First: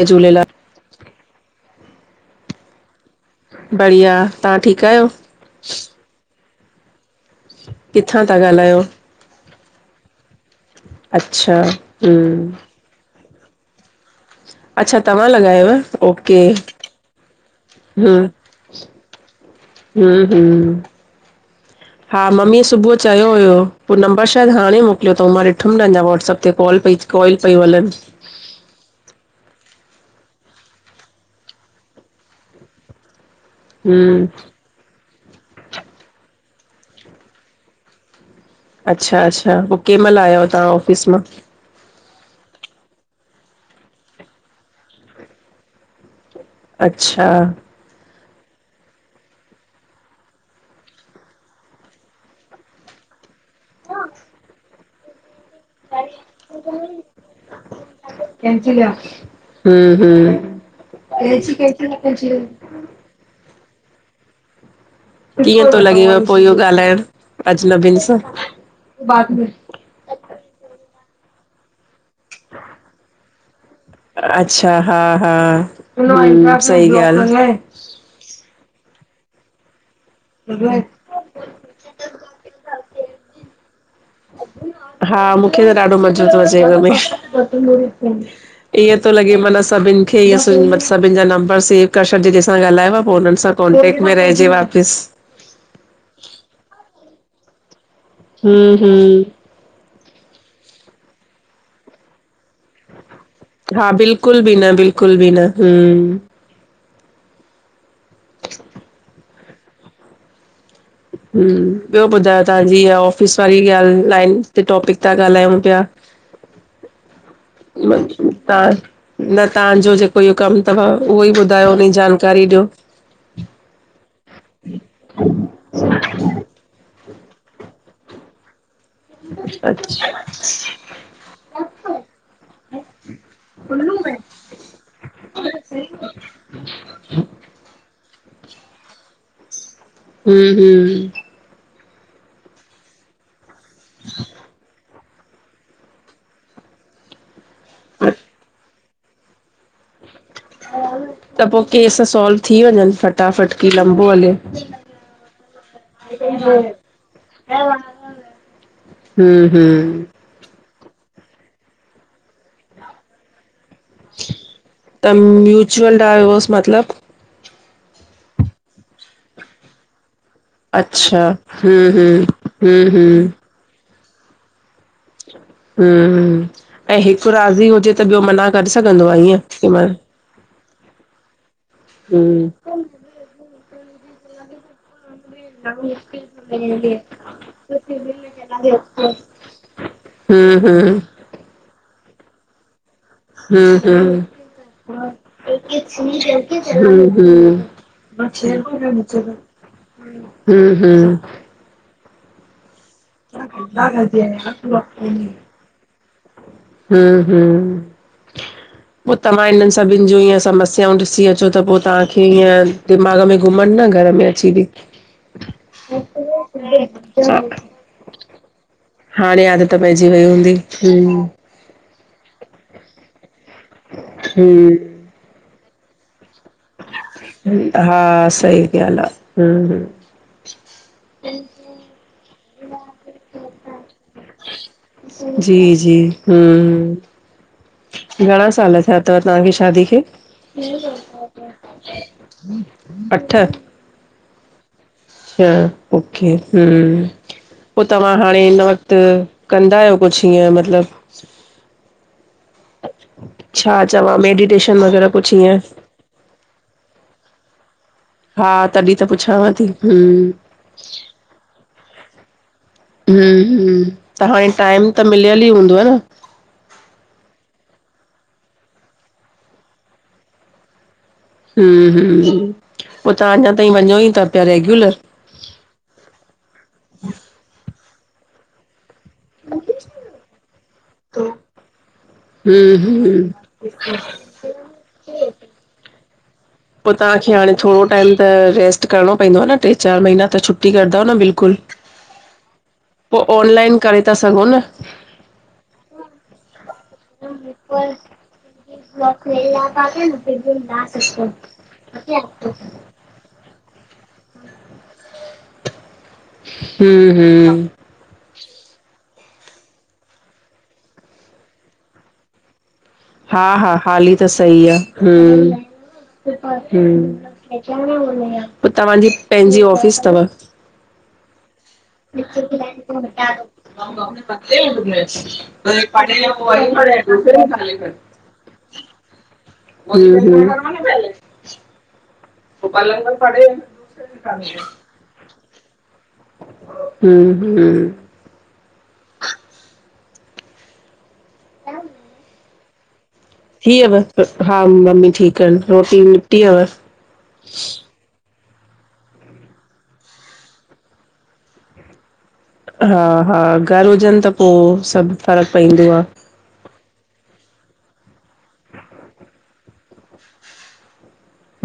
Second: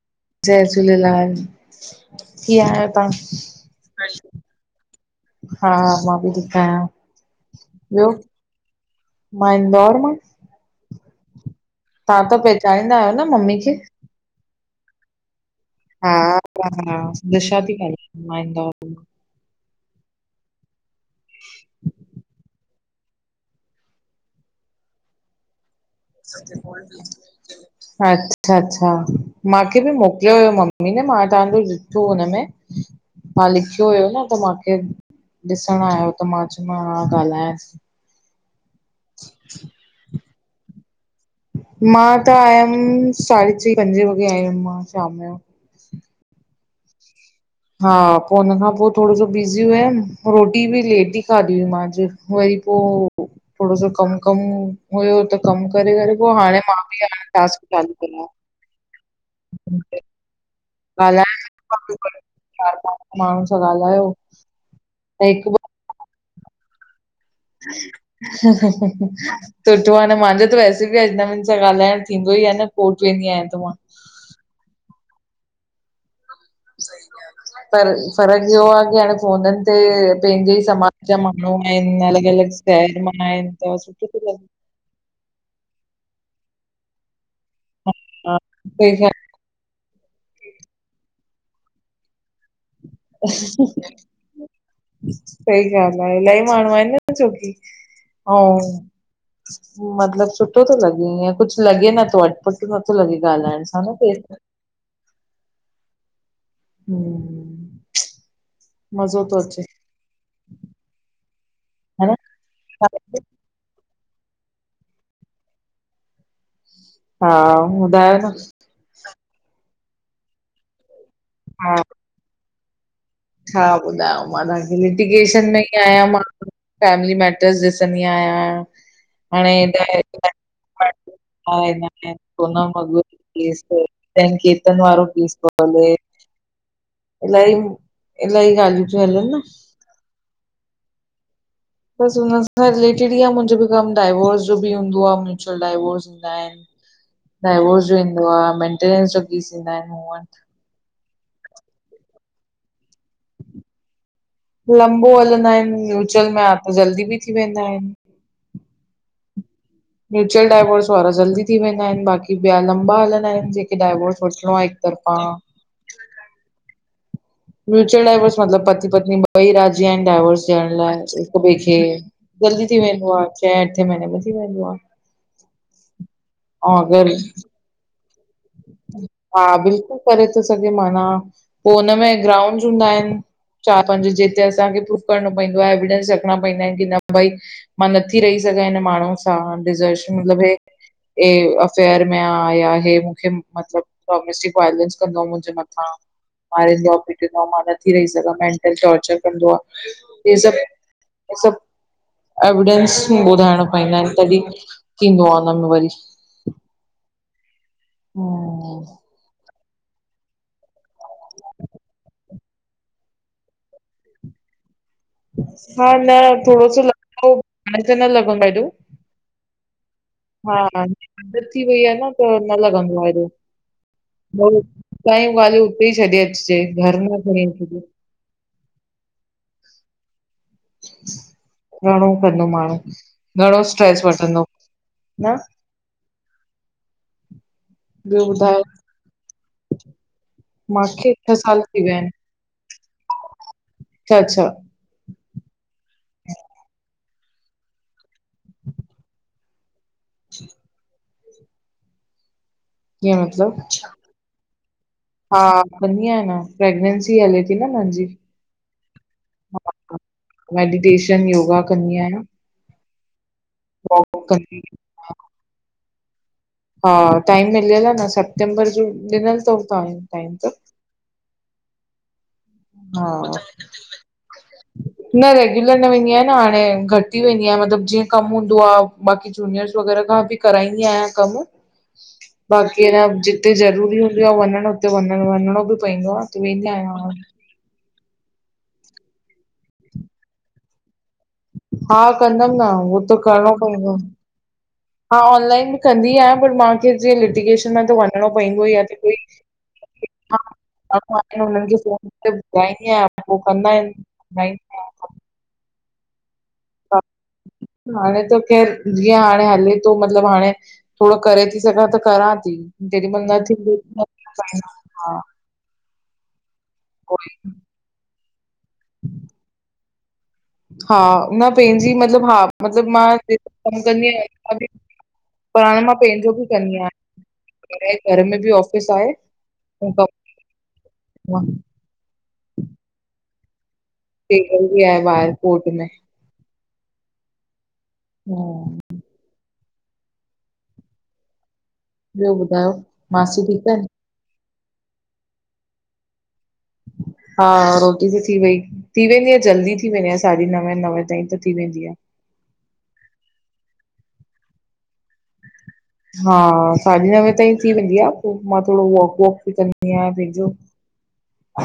जय झूलेलाल जय झूलेलाल। किअं आयो तां बढ़िया। तां ठीक आयो हा मां बि ठीक आहियां ॿियो किथां था ॻालायो मां इंदौर मां अच्छा अच्छा तां त पहचाणीदा आहियो न मम्मी खे अच्छा तव्हां लॻायव हा ओके हा दिशा थी ॻालायां, मां इंदौर मां हुं हुं [inaudible] हा मम्मी सुबुह चयो हुयो पो नंबर शायद हाणे मोकिलियो थऊं। मां ॾिठम न अना वॉट्सअप ते कॉल पई कॉल पई हलन अच्छा- अच्छा!, माखे बि मोकिलियो हुयो मम्मी ने, मां तव्हांजो ॾिठो हुनमें। मां लिखियो हुयो न, हम्म त मांखे ॾिसणु आयो त मां चयो ॻाल्हायांस ती। अच्छा- अच्छा, पो कैं महिल आया आयो तां ऑफ़िस मां? मां त आयमि साढे चई -पंजे वॻे आयम मां शाम जो। अच्छा हा पो हुन खां पो थोड़ो सो बिज़ी हुयमि, रोटी बि लेट ई खाधी हुई मां अॼु। वरी पो थोड़ो सो कमु- कमु हुयो त कमु करे- करे पो हाणे मां बि हाणे टास्क चालू कयो। हम्म- ॻाल्हाइण हम्म चार पांच माण्हुनि सां ॻाल्हायो। त हिकु ॿ कीअं थो लॻेव पो इहो ॻाल्हाइण अजनबियुन सां? सुठो आ न, माहांजो त वैसे बि अजनबियुन सां ॻाल्हाइण थींदो ई आहे न कोर्ट वेंदी आहियां त मां। अच्छा हा हा सही ॻाल। पर फ़र्कु इहो आहे कि हाणे फोनन ते पैंजे ई समाज जा माण्हू आहिन, अलॻि- अलॻि शहर मां आहिन त सुठो थो लॻे। हा मूंखे त ॾाढो मज़ो थो अचे हिनमे, हा ईअं थो लॻे मन सभिन खे ईअं, सभिनिन जा नंबर सेव करे छॾजे जंहिंसा ॻाल्हायो। पो हुनननि सां कॉन्टेक्ट में रहिजे वापिस। सही ॻाल आहे, इलाही माण्हू आहिन न, छोकि हूं अंउ हूं मतलबु सुठो थो लॻे, ईअ कुछ लॻे नथो अटपट नथो लॻे। ॻाल्हाइण सां हा न केर बिल्कुल बि न, बिल्कुल बि न, हम्म हम्म, मज़ो थो अचे। ह ॿियो न ॿुधायो तव्हां जी इहा ऑफिस वारी ॻाल ते टॉपिक ते ॻाल्हायूं प्या? हा ॿुधायो न ता [unintelligible] न तहांजो जेको इहो कमु अथव, उहो ई ॿुधायो हा हुन जी जानकारी ॾियो। छा ॿुधायांव मां तहांखे, लिटीगेशन में ई आहियां मां, फैमिली मैटर्स ॾिसंदी आहियां। हाणे न अच्छा कोन मग के्तन वारो पेस थो हले [unintelligible] इलाही- इलाही ॻाल्हियूं थियूं हलनि न। हम- हम बस हुन सां रिलेटेड ई मुंजो बि कमु, डाईवोर्स जो बि हूंदो आ, म्यूचुअल डाइवोर्स हूंदा आहिन। डाइवोर्स जो ईंदो आ, ऐ मेनटेनेंस जा केस ईंदा आहिन मूं वट। त पो केस सोल्व थी वंञनि फटाफट, कि लंबो हले? लंबो हलंदा आहिन, म्युचल में आ त जल्दी बि थी वेंदा आहिन। हम हम म्यूचुअल डायवोर्स वारा जल्दी थी वेंदा आहिन, बाक़ी ॿिया लंबा हलंदा आहिन, के त म्यूचुअल डायवोर्स मतलब म्यूचुअल डाइवोर्स मतलब पति पत्नी ॿई राजी आहिन डाइवोर्स जे लाए। ॾियंण लाइ अच्छा हिकु ॿिए खे, हम्म हम्म जल्दी थी हम्म वेंदो आ, हम्म छैं अठे महीने में थी वेंदो आ। हम्म, ऐं अगरि हिकु राज़ी हुजे त ॿियो मना करे सघंदो आ ईअं हा कंहिं मइल? बिल्कुलु करे थो सघे मना, पो हुनमें हम्म ग्राउंड हूंदा आहिन, चार पंज जेके असांखे प करणो पइंदो आहे, एविडेंस रखणा पइंदा आहिन, कि न भई मां नथी रही सघां हिन माण्हू हा डिजरशन मतलब हम्म हम्म हे अफेयर में आ या हे हम्म हम्म हम्म डोमेस्टिक वाइलंस कंदोआ मुंजे मथा, मारिंदो आ पिटंदो आ। नदी रही सघां, मेंटल टॉर्चर कंदो आ, हे सभ हम्म हम्म सभ एविडेंस ॿुधाइणा पवंदा आहिन, तॾी थींदो आ हुनमें वरी। हम हम हम्म पो त मां हिनन सभिन जूं ईअं समस्याऊं ॾिसी अचो त पो तव्हांखे ईअं दिमाग़ में घुमन न घर में अची बी। हा न थोड़ो लॻंदो हो हाणे त न लॻंदो आ हेडो। हाणे आदत पैजी वई हूंदी। आदत थी वई आ न त न लॻंदो आ हेॾो, हम्म हुतां जी ॻाल्हियूं उते ई छॾे अच। हा, सही ॻाल्ह आ हम ह घणो कंदो माण्हू, घणो स्ट्रेस वठंदो। न जी-जी, ॿियो हूं घणा ॿुधायो साल थिया तव तव्हांजी शादी खे? मूंखे छह साल अठ अच्छा-अच्छा हा, ओके हूं पो तव्हां हाणे हिन वक़्त कंदा आयो। कुुछ इएं मतलब कीअं मतलब छा चवां? मेडिटेशन वग़ैरह कुछ ईएंं अंधी आयां मां, प्रेगनेंसी हले ती न मुंजी। हा, तॾी त पुछांव ती हम। मेडिटेशन योगा कंदी आहियां न। हूं, हूं त हाणे कंदी आहियां। टाइम त मिलयल ई हूंदव न। हा, टाइम मिलयल आ न सेप्टेंबर जो ॾिनल तन टाइम टाइम त। हूं हूं, पो तव्हां हा अञा ताईं वञो ई ता पिया रेग्युलर। न रेग्युलर न वेंदी आयां न हाणे, घट ई वेंदी आयां मतलब जीअं कम हूंदो आ। बाक़ी जूनियर्स वग़ैरह खां बी कराईंदी आहियां कम। हम्म बाक़ी हम्म अन जिते ज़रूरी हूंदी आ वञण, हुते वञणो बी पवंदो आ वेंदा आहियूं। पो तव्हांखे हाणे थोड़ो टाइम त रेस्ट करणो पईंदो आ न ट्रे चार महीना त छुट्टी कंदव न बिल्कुल। हा, कंदम न हो त करणो पईंदो। करे था सघूं न। हा, ऑनलाइन बी कंदी आयां, पर मांखे जीअं लिटीगेशन में त वञणो ई पईंदो आ त कोई हा माण्हू आहिनि [unintelligible] हुननि खे ॿुधाईंदी आयां, पो कंदा आहिन। [inaudible] हा हम्म हाणे त ख़ैर, जीअं हाणे हले तो मतलब हाणे थोड़ो करे ती सघां त करां ती। हा, हा हाली त सही आ हा हम। हूं, पो तव्हांजी पंहिंजी ऑफिस तव? हा, न पंहिंजी मतलब हा, मतलब मां कम कंदी आयां पर हाणे मां पैंजो बी कंदी आहियां। घर में बी ऑफिस आहे। ऐं हूं हूं, [unintelligible] [unintelligible] आहे ॿाहर कोट में। हूं हूं हा [inaudible] ॿियो ॿुधायो? मासी ठीकु थी आहिनि विमल, हा मम्मी ठीक अन, रोटी निपटी विमल। हा रो थी वई। थी वेंदी आहे जल्दी थी वेंदी आहे साढी नवें नवे ताईं त थी वेंदी आ हा हा घरु हुजनि त पो सभु फ़र्क़ु पईंदो आ हा साढी नवें ताईं थी वेंदी आ, पो मां थोड़ो वॉक-वॉक बि कंदी आहियां पंहिंजो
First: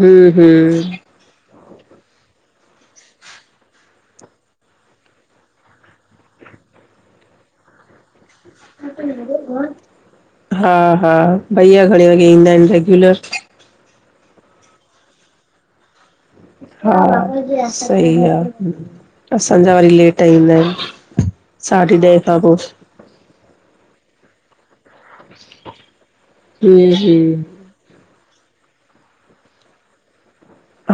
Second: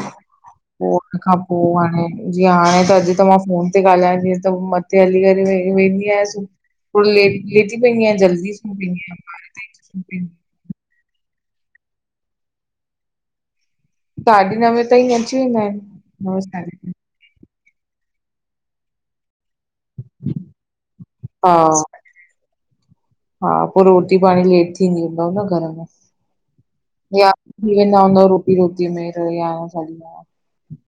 हम्म हम्म हिन खां पो हाणे जीअं हाणे त अॼु त मां फोन ते ॻाल्हाईंदीअसि त मथे हली करे व वेंदी यासु थोड़ो लेट लेटी पईंदीआं जल्दी सुम्ही पईंदी आहियां ॿारहें ताईं सुम्ही पईंदी हा, हा भईया घणे वॻे ईंदा आहिनि रेग्युलर साढी नवें ताईं अची वेंदा आहिनि नवें हा सही आ, असांजा वरी लेट ईंदा आहिनि साढी हा ॾह खां पो हा पो रोटी-पाणी लेट थींदी हूंदव न घर में हुं हूं या थी वेंदा हुंदव रोटी रोज़ीअ में याराह साढी याराह?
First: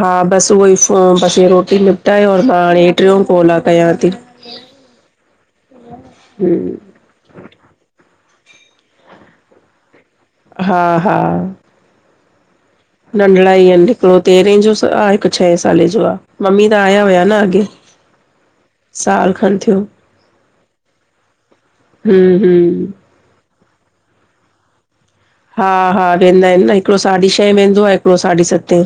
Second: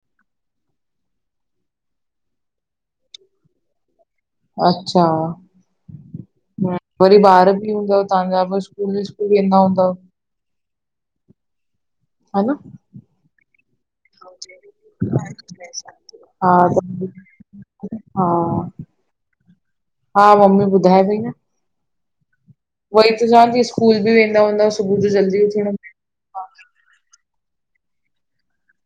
हा बस उहो ई फ़ो बस इह रोटी निपटायो और मां हाणे हेठ वियम कॉल लाइ तैयार थी अच्छा, हूं वरी ॿार बि हूंदव तहांजा ॿ स्कूल विस्कूल वेंदा हूंदव? हा हा। ह न। नंढॾा ही अन। हिकड़ो तेरहें जो स आ हिकु छहें साले जो आ। मम्मी त आहिया हुया न अॻे। हा साल खन थियो। हा मम्मी ॿुधाए पई न। हम्म हम्म उहोई त चवां थी स्कूल बि वेंदा हूंदा सुबुह जो जल्द हा, हा वेंदा आहिनि न हिकड़ो साढी छहें वेंदो आ हिकड़ो साढी सतें।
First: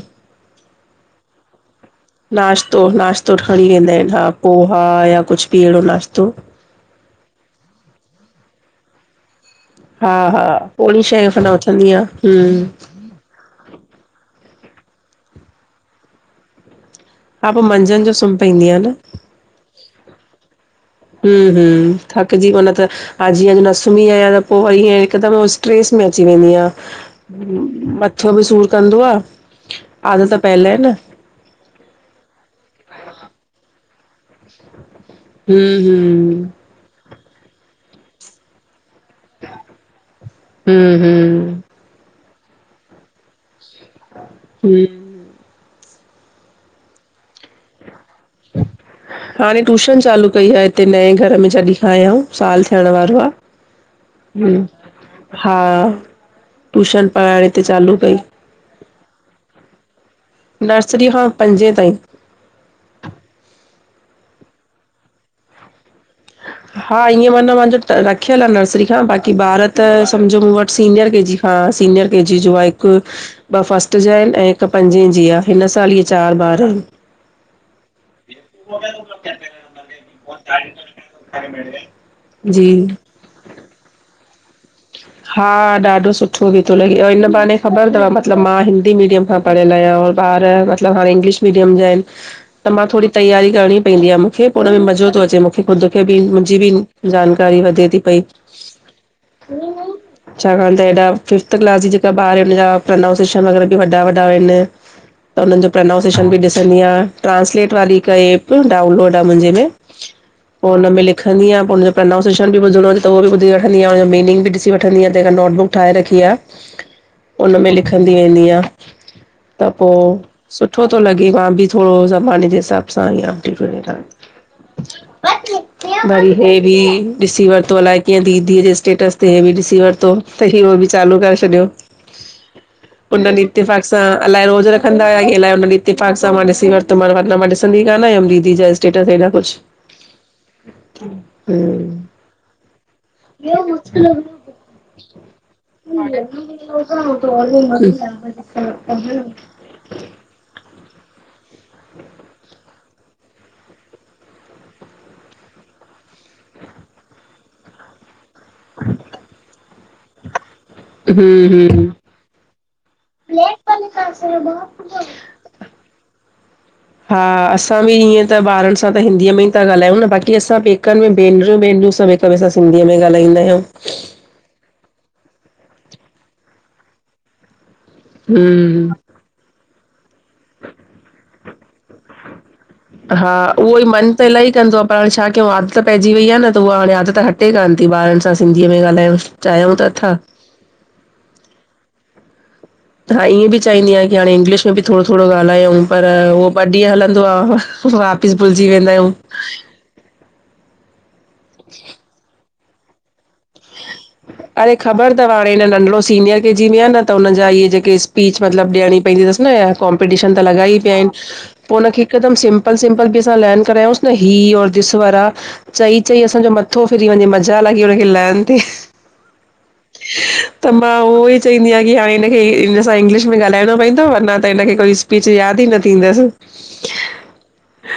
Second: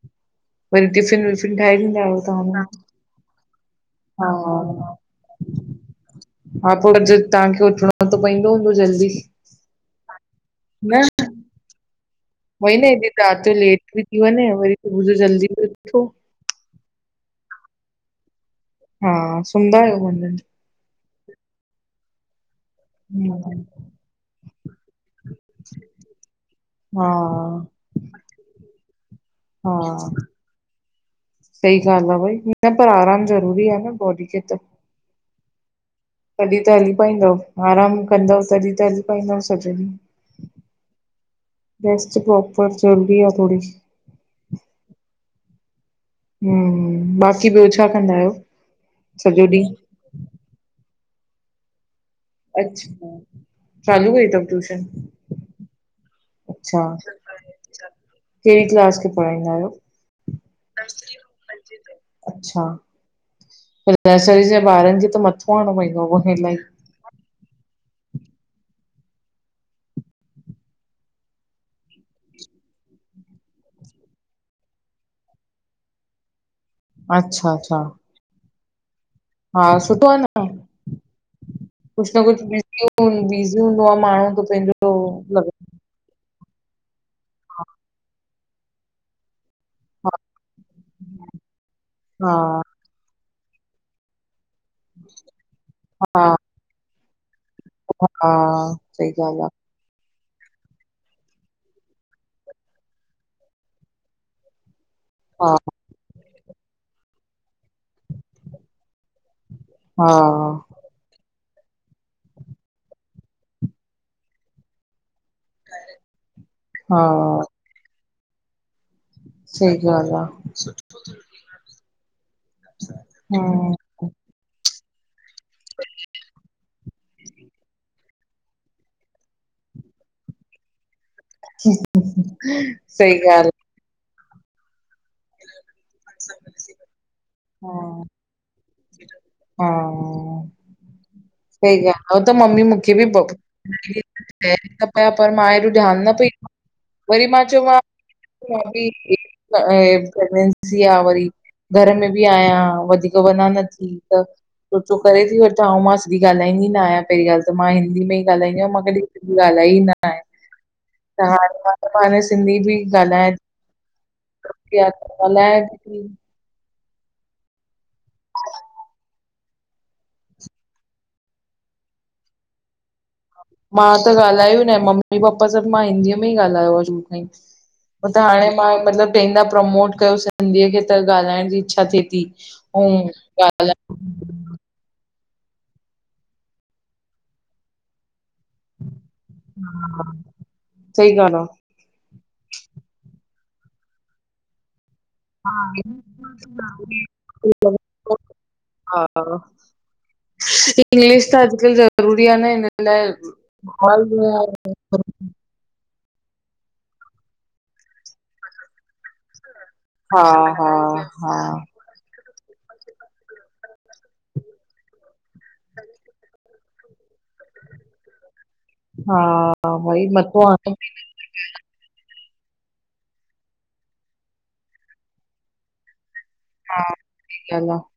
वरी टिफ़िन विफ़िन ठाहे ॾींदा आहियो तव्हां हुननि नाश्तो, नाश्तो खणी वेंदा आहिनि हा खे पोहा या कुछ बि एड़ो नास्तो। हा पो रॼु तहांखे उथणो त पईंदो हूंदो जल्दी? हा, हा पोणी न छहें खन उथंदी आं। वई न हेॾी रात जो लेट बि थी वञे वरी सुबुह जो जल्दी बी उथो। हा पो मंझन जो सुम हा सुंमदा आहियो मंझन जो? हूं, हूं थकजी पो न त हा जीअं अॼु न सुम्ही आहियां त पो वरी हिंअ हिकदम हो स्ट्रेस में अची वेंदी आं। हा मथो बि सूर कंदो आ, हा आदत पयल आ न। सही ॻाल्ह आ भई पर आराम ज़रूरी आ न बॉडी खे। त [inaudible] हूं हुं तॾहिं त हली पाईंदव, आराम कंदव तॾहिं त हली पाए न सघजन, हम्म हम्म वेस्ट के ऊपर चर्बी आ थोड़ी। हूं हूं बाक़ी ॿियो छा कंदा आहियो? सॼो हाणे ॾींहुं, टूशन चालू कई आ हिते नए घर में जॾी खां आयाउं। साल थियण अच्छा वारो आ, चालू कई अथव ट्यूशन? हा। अच्छा ट्यूशन पढ़ाइण हीते चालू कई। कहिड़ी क्लास खे पढ़ाईंदा आयो? नर्सरी खां पंजे ताईं अच्छा, नर्सरी जे ॿारन खे त मथो हणणो प‌एंदो आ इलाही? हा ईअं मना मांजो रखयल आ नर्सरी खां बाक़ी ॿार त सम्झो मूं वट सीनियर के जी हा सीनियर के जी जो आ हिक ॿ फस्ट जा आहिन ऐं हिकु पंजे जी आ हिन साल इहे चार ॿार आहिन। अच्छा- अच्छा। [inaudible] हा सुठो आ न पाण। कुछ न कुछ [unintelligible] जी बिज़ी हूंदो आ माणु त पेंजो हा ॾाढो सुठो बि तो लॻे अए हिन बहाने ख़बर तव मतलब मां हिंदी मीडियम पढ़ियल आयां ॿार मतलब हाणे इंग्लिश मीडियम जा आहिन। हा त मां थोडी़ तैयारी करणी पइंदी आ मुखे पो हुन में मज़ो तो अचे मूखे खुद खे बि हा मुंहिंजी बि जानकारी वधे थी पई हा सही ॻाल आ। छाकण त हेॾा फिफ्थ क्लास जी जेका ॿार आहिनि हुननजा प्रनाउन्सिएशन बि वॾा वॾा आहिन। त आ हुनन जो प्रनाउन्सिएशन बि ॾिसंदी आं ट्रांसलेट वारी हिक एप डाउनलोड आ मुंजे में। हा। पो हुन में लिंखदी आ पो प्रनाउन्सिएशन बि ॿुधणो हुजे त अहो बी ॿुधीवठंदी आ मनिंग बि ॾीसी व वठंदीआ तेखा नोटबुक ठाहे रखी आ हा हा हुन में लिखंदी वेंदी आं। [inaudible] पोइ सुठो थो लॻे मां बि थोॾो ज़माने जे हिसाब सांडेट हम्म वरी हे बि ॾिसी वरतो अलाए कीअं दीदीअ जे स्टेटस बि ॾिसी वरतो त बि चालू करे छॾियो सही उन ॾिहं ॻाल्हि इतिफाक सां अलाए रोज़ रखा की अलाए रीति पा सां मां ॾी वठ मां ॾिसंदी आहे। कान आयमि दीदी ज हा सही ॻाल्हि हम्म आहे त मम्मी मूंखे बि पया पर मां हेॾो ध्यानु न पई ॾ वरी मां चयोम ्रनेंी आहे वरी घर में बि आहियां वधीक वञा न थी। त सोचो करे थी वठां ऐं मां सिंधी ॻाल्हाईंदी न आहियां पहिरीं ॻाल्हि त मां हिंदी में ई ॻाल्हाईंद आहिय मां कॾी बि ॻाल्हाई ई न आहे। त हाणे मां हम्म हाणे सिंधी बि ॻाल्हाय ॻाल्हाए थी। [inaudible] हा असां बि ईअं त ॿारनि सां त हिंदीअ में ई था ॻालायूं न बाक़ी असां पेकनि में भेनरियूं भेनरियूं सभ ॿ अ सां सिंधीअ में ॻाल्हाईा आहियूं। मां त ॻाल्हायो न मम्मी पपा सभु मां हिंदीअ में ई ॻाल्हायो आहे छू ख ई। पोइ त हाणे मां हम्म मतिलबु क ना प्रमोट कयो सिंधीअ खे त ॻाल्हाइण जी इच्छा थिए थी। [inaudible] हा उहो ई मन त इलाही पर हाणे छा कयूं आदत पइजी वई आहे न त उहा हाणे आदत हटे कोन थी ॿार सां सिंधीअ में ॻाल्हायूं चाहियूं ता था। सहीॻाल् आहे। ह ईअं चही आहियांकी हाण इंग्लिश में बि थोॾो -थोॾो ॻाल्हायूं पर उहो ॿ ॾींहं हलंदो आहे वापसि भुलिजी वेंदा आहियूं। हा इंग्लिश त अॼुकल्ह ज़रूरी आहे न हिन लाइ। अड़े ख़बर तथ्ह पर हिन नंढिओ सीनियर के जी में आहे न त हुननि जा इहेक स्पीच मतिलबु ॾियणी पवंद अथस न इ हा कॉम्पिटिशन त लॻा हा ई पिया आहिन, हा पो उनखे हिकदम सिंपल-सिंपल बि असां लैन करायोस न ही और दिस वारा। चई, चई असांजो मथो फिरी वञे मज़ाल आ कि हुनखे लर्न थे। हा भई मथो मां उहो ई चईंदी आ की हाणे हिनखे इनसां इंग्लिश में ॻाल्हाइणो पवंदो, अञा त हिनखे कोई स्पीच याद ई न थींदस। हा, [unintelligible]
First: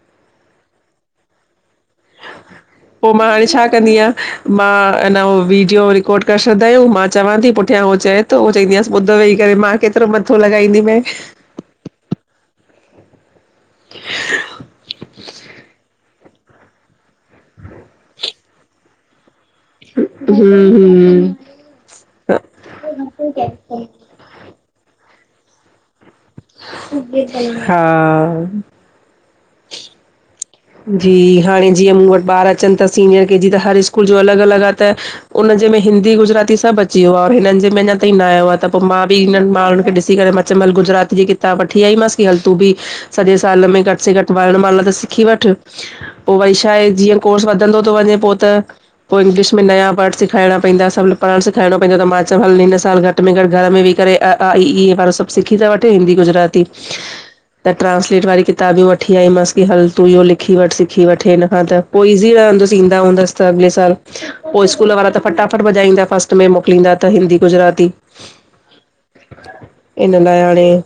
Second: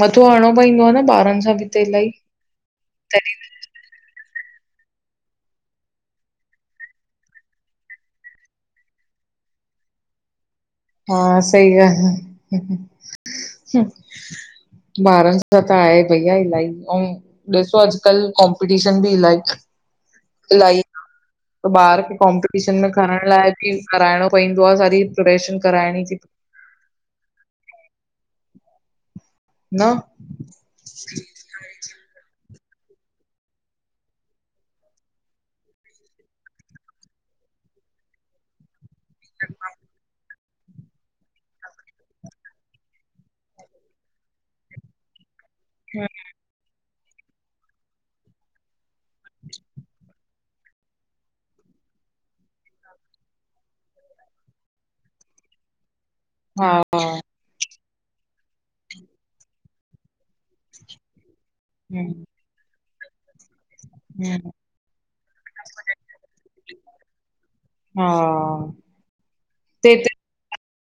मथो हणणो पईंदो आ न ॿारन सां बी त इलाही। पो मां हाणे छा कंदी आं। मां अना हो वीडियो रिकॉड करे छॾंदा आयूं, मां चवां ती पुठियां हो चएतो, चवंदी आयांस ॿुध वेही करे मां केतरो मथो लॻाईंदियूं। हा, सही ॻाल। ॿारन सां त आहे भईया इलाही उ ॾिसो अॼकल कॉम्पिटीशन बि इलाही हम इलाही हम त ॿार खे कॉम्पिटीशन में खणण लाइ बी कराइणो पईंदो आ सारी पप्रेशन कराइणी ती पए। हा न जी, हाणे जीअं मूं वट ॿार अचन ता सीनियर के जी त हर स्कूल जो अलॻ अलॻ आ त उनजे में हिंदी गुजराती सभ अची वियो आ और हिनन जे में अञा ताईं न आयो आ। त पो मां बी इनन माणुन खे ॾिसी करे मां चेमल गुजरातीअ जी किताब वठी आई मांस कि हल तूं बी सॼे साल में घट से घट वाल माल त सिखी वठ। पो वरी छाहे, जीअं कोर्स वधंदो तो वञे पो त पो इंगलिश में नया वर्ड सेखाइणा पईंदा सभ पढ़ण सेखारणो पईंदो, त मां चयो हल हिन साल घट घट में घट घर में वेही करे अ, आ, इ, ई हे सभ सिखी त वठे हिंदी गु हा त ट्रांसलेट वारी किताब बी वठी आई मांस, कि हल तूं इहो लिख सिखी वठ सिखी वठ हिन खां त पो हम्म ईज़ी रहंदुस ईंदा वेंदास त अॻले साल। हम्म पो स्कूल वारा त फटाफट भॼाईंदा फस्ट में मोकिलींदा त हिंदी गुजराती। हा ते इन लाइ हाणे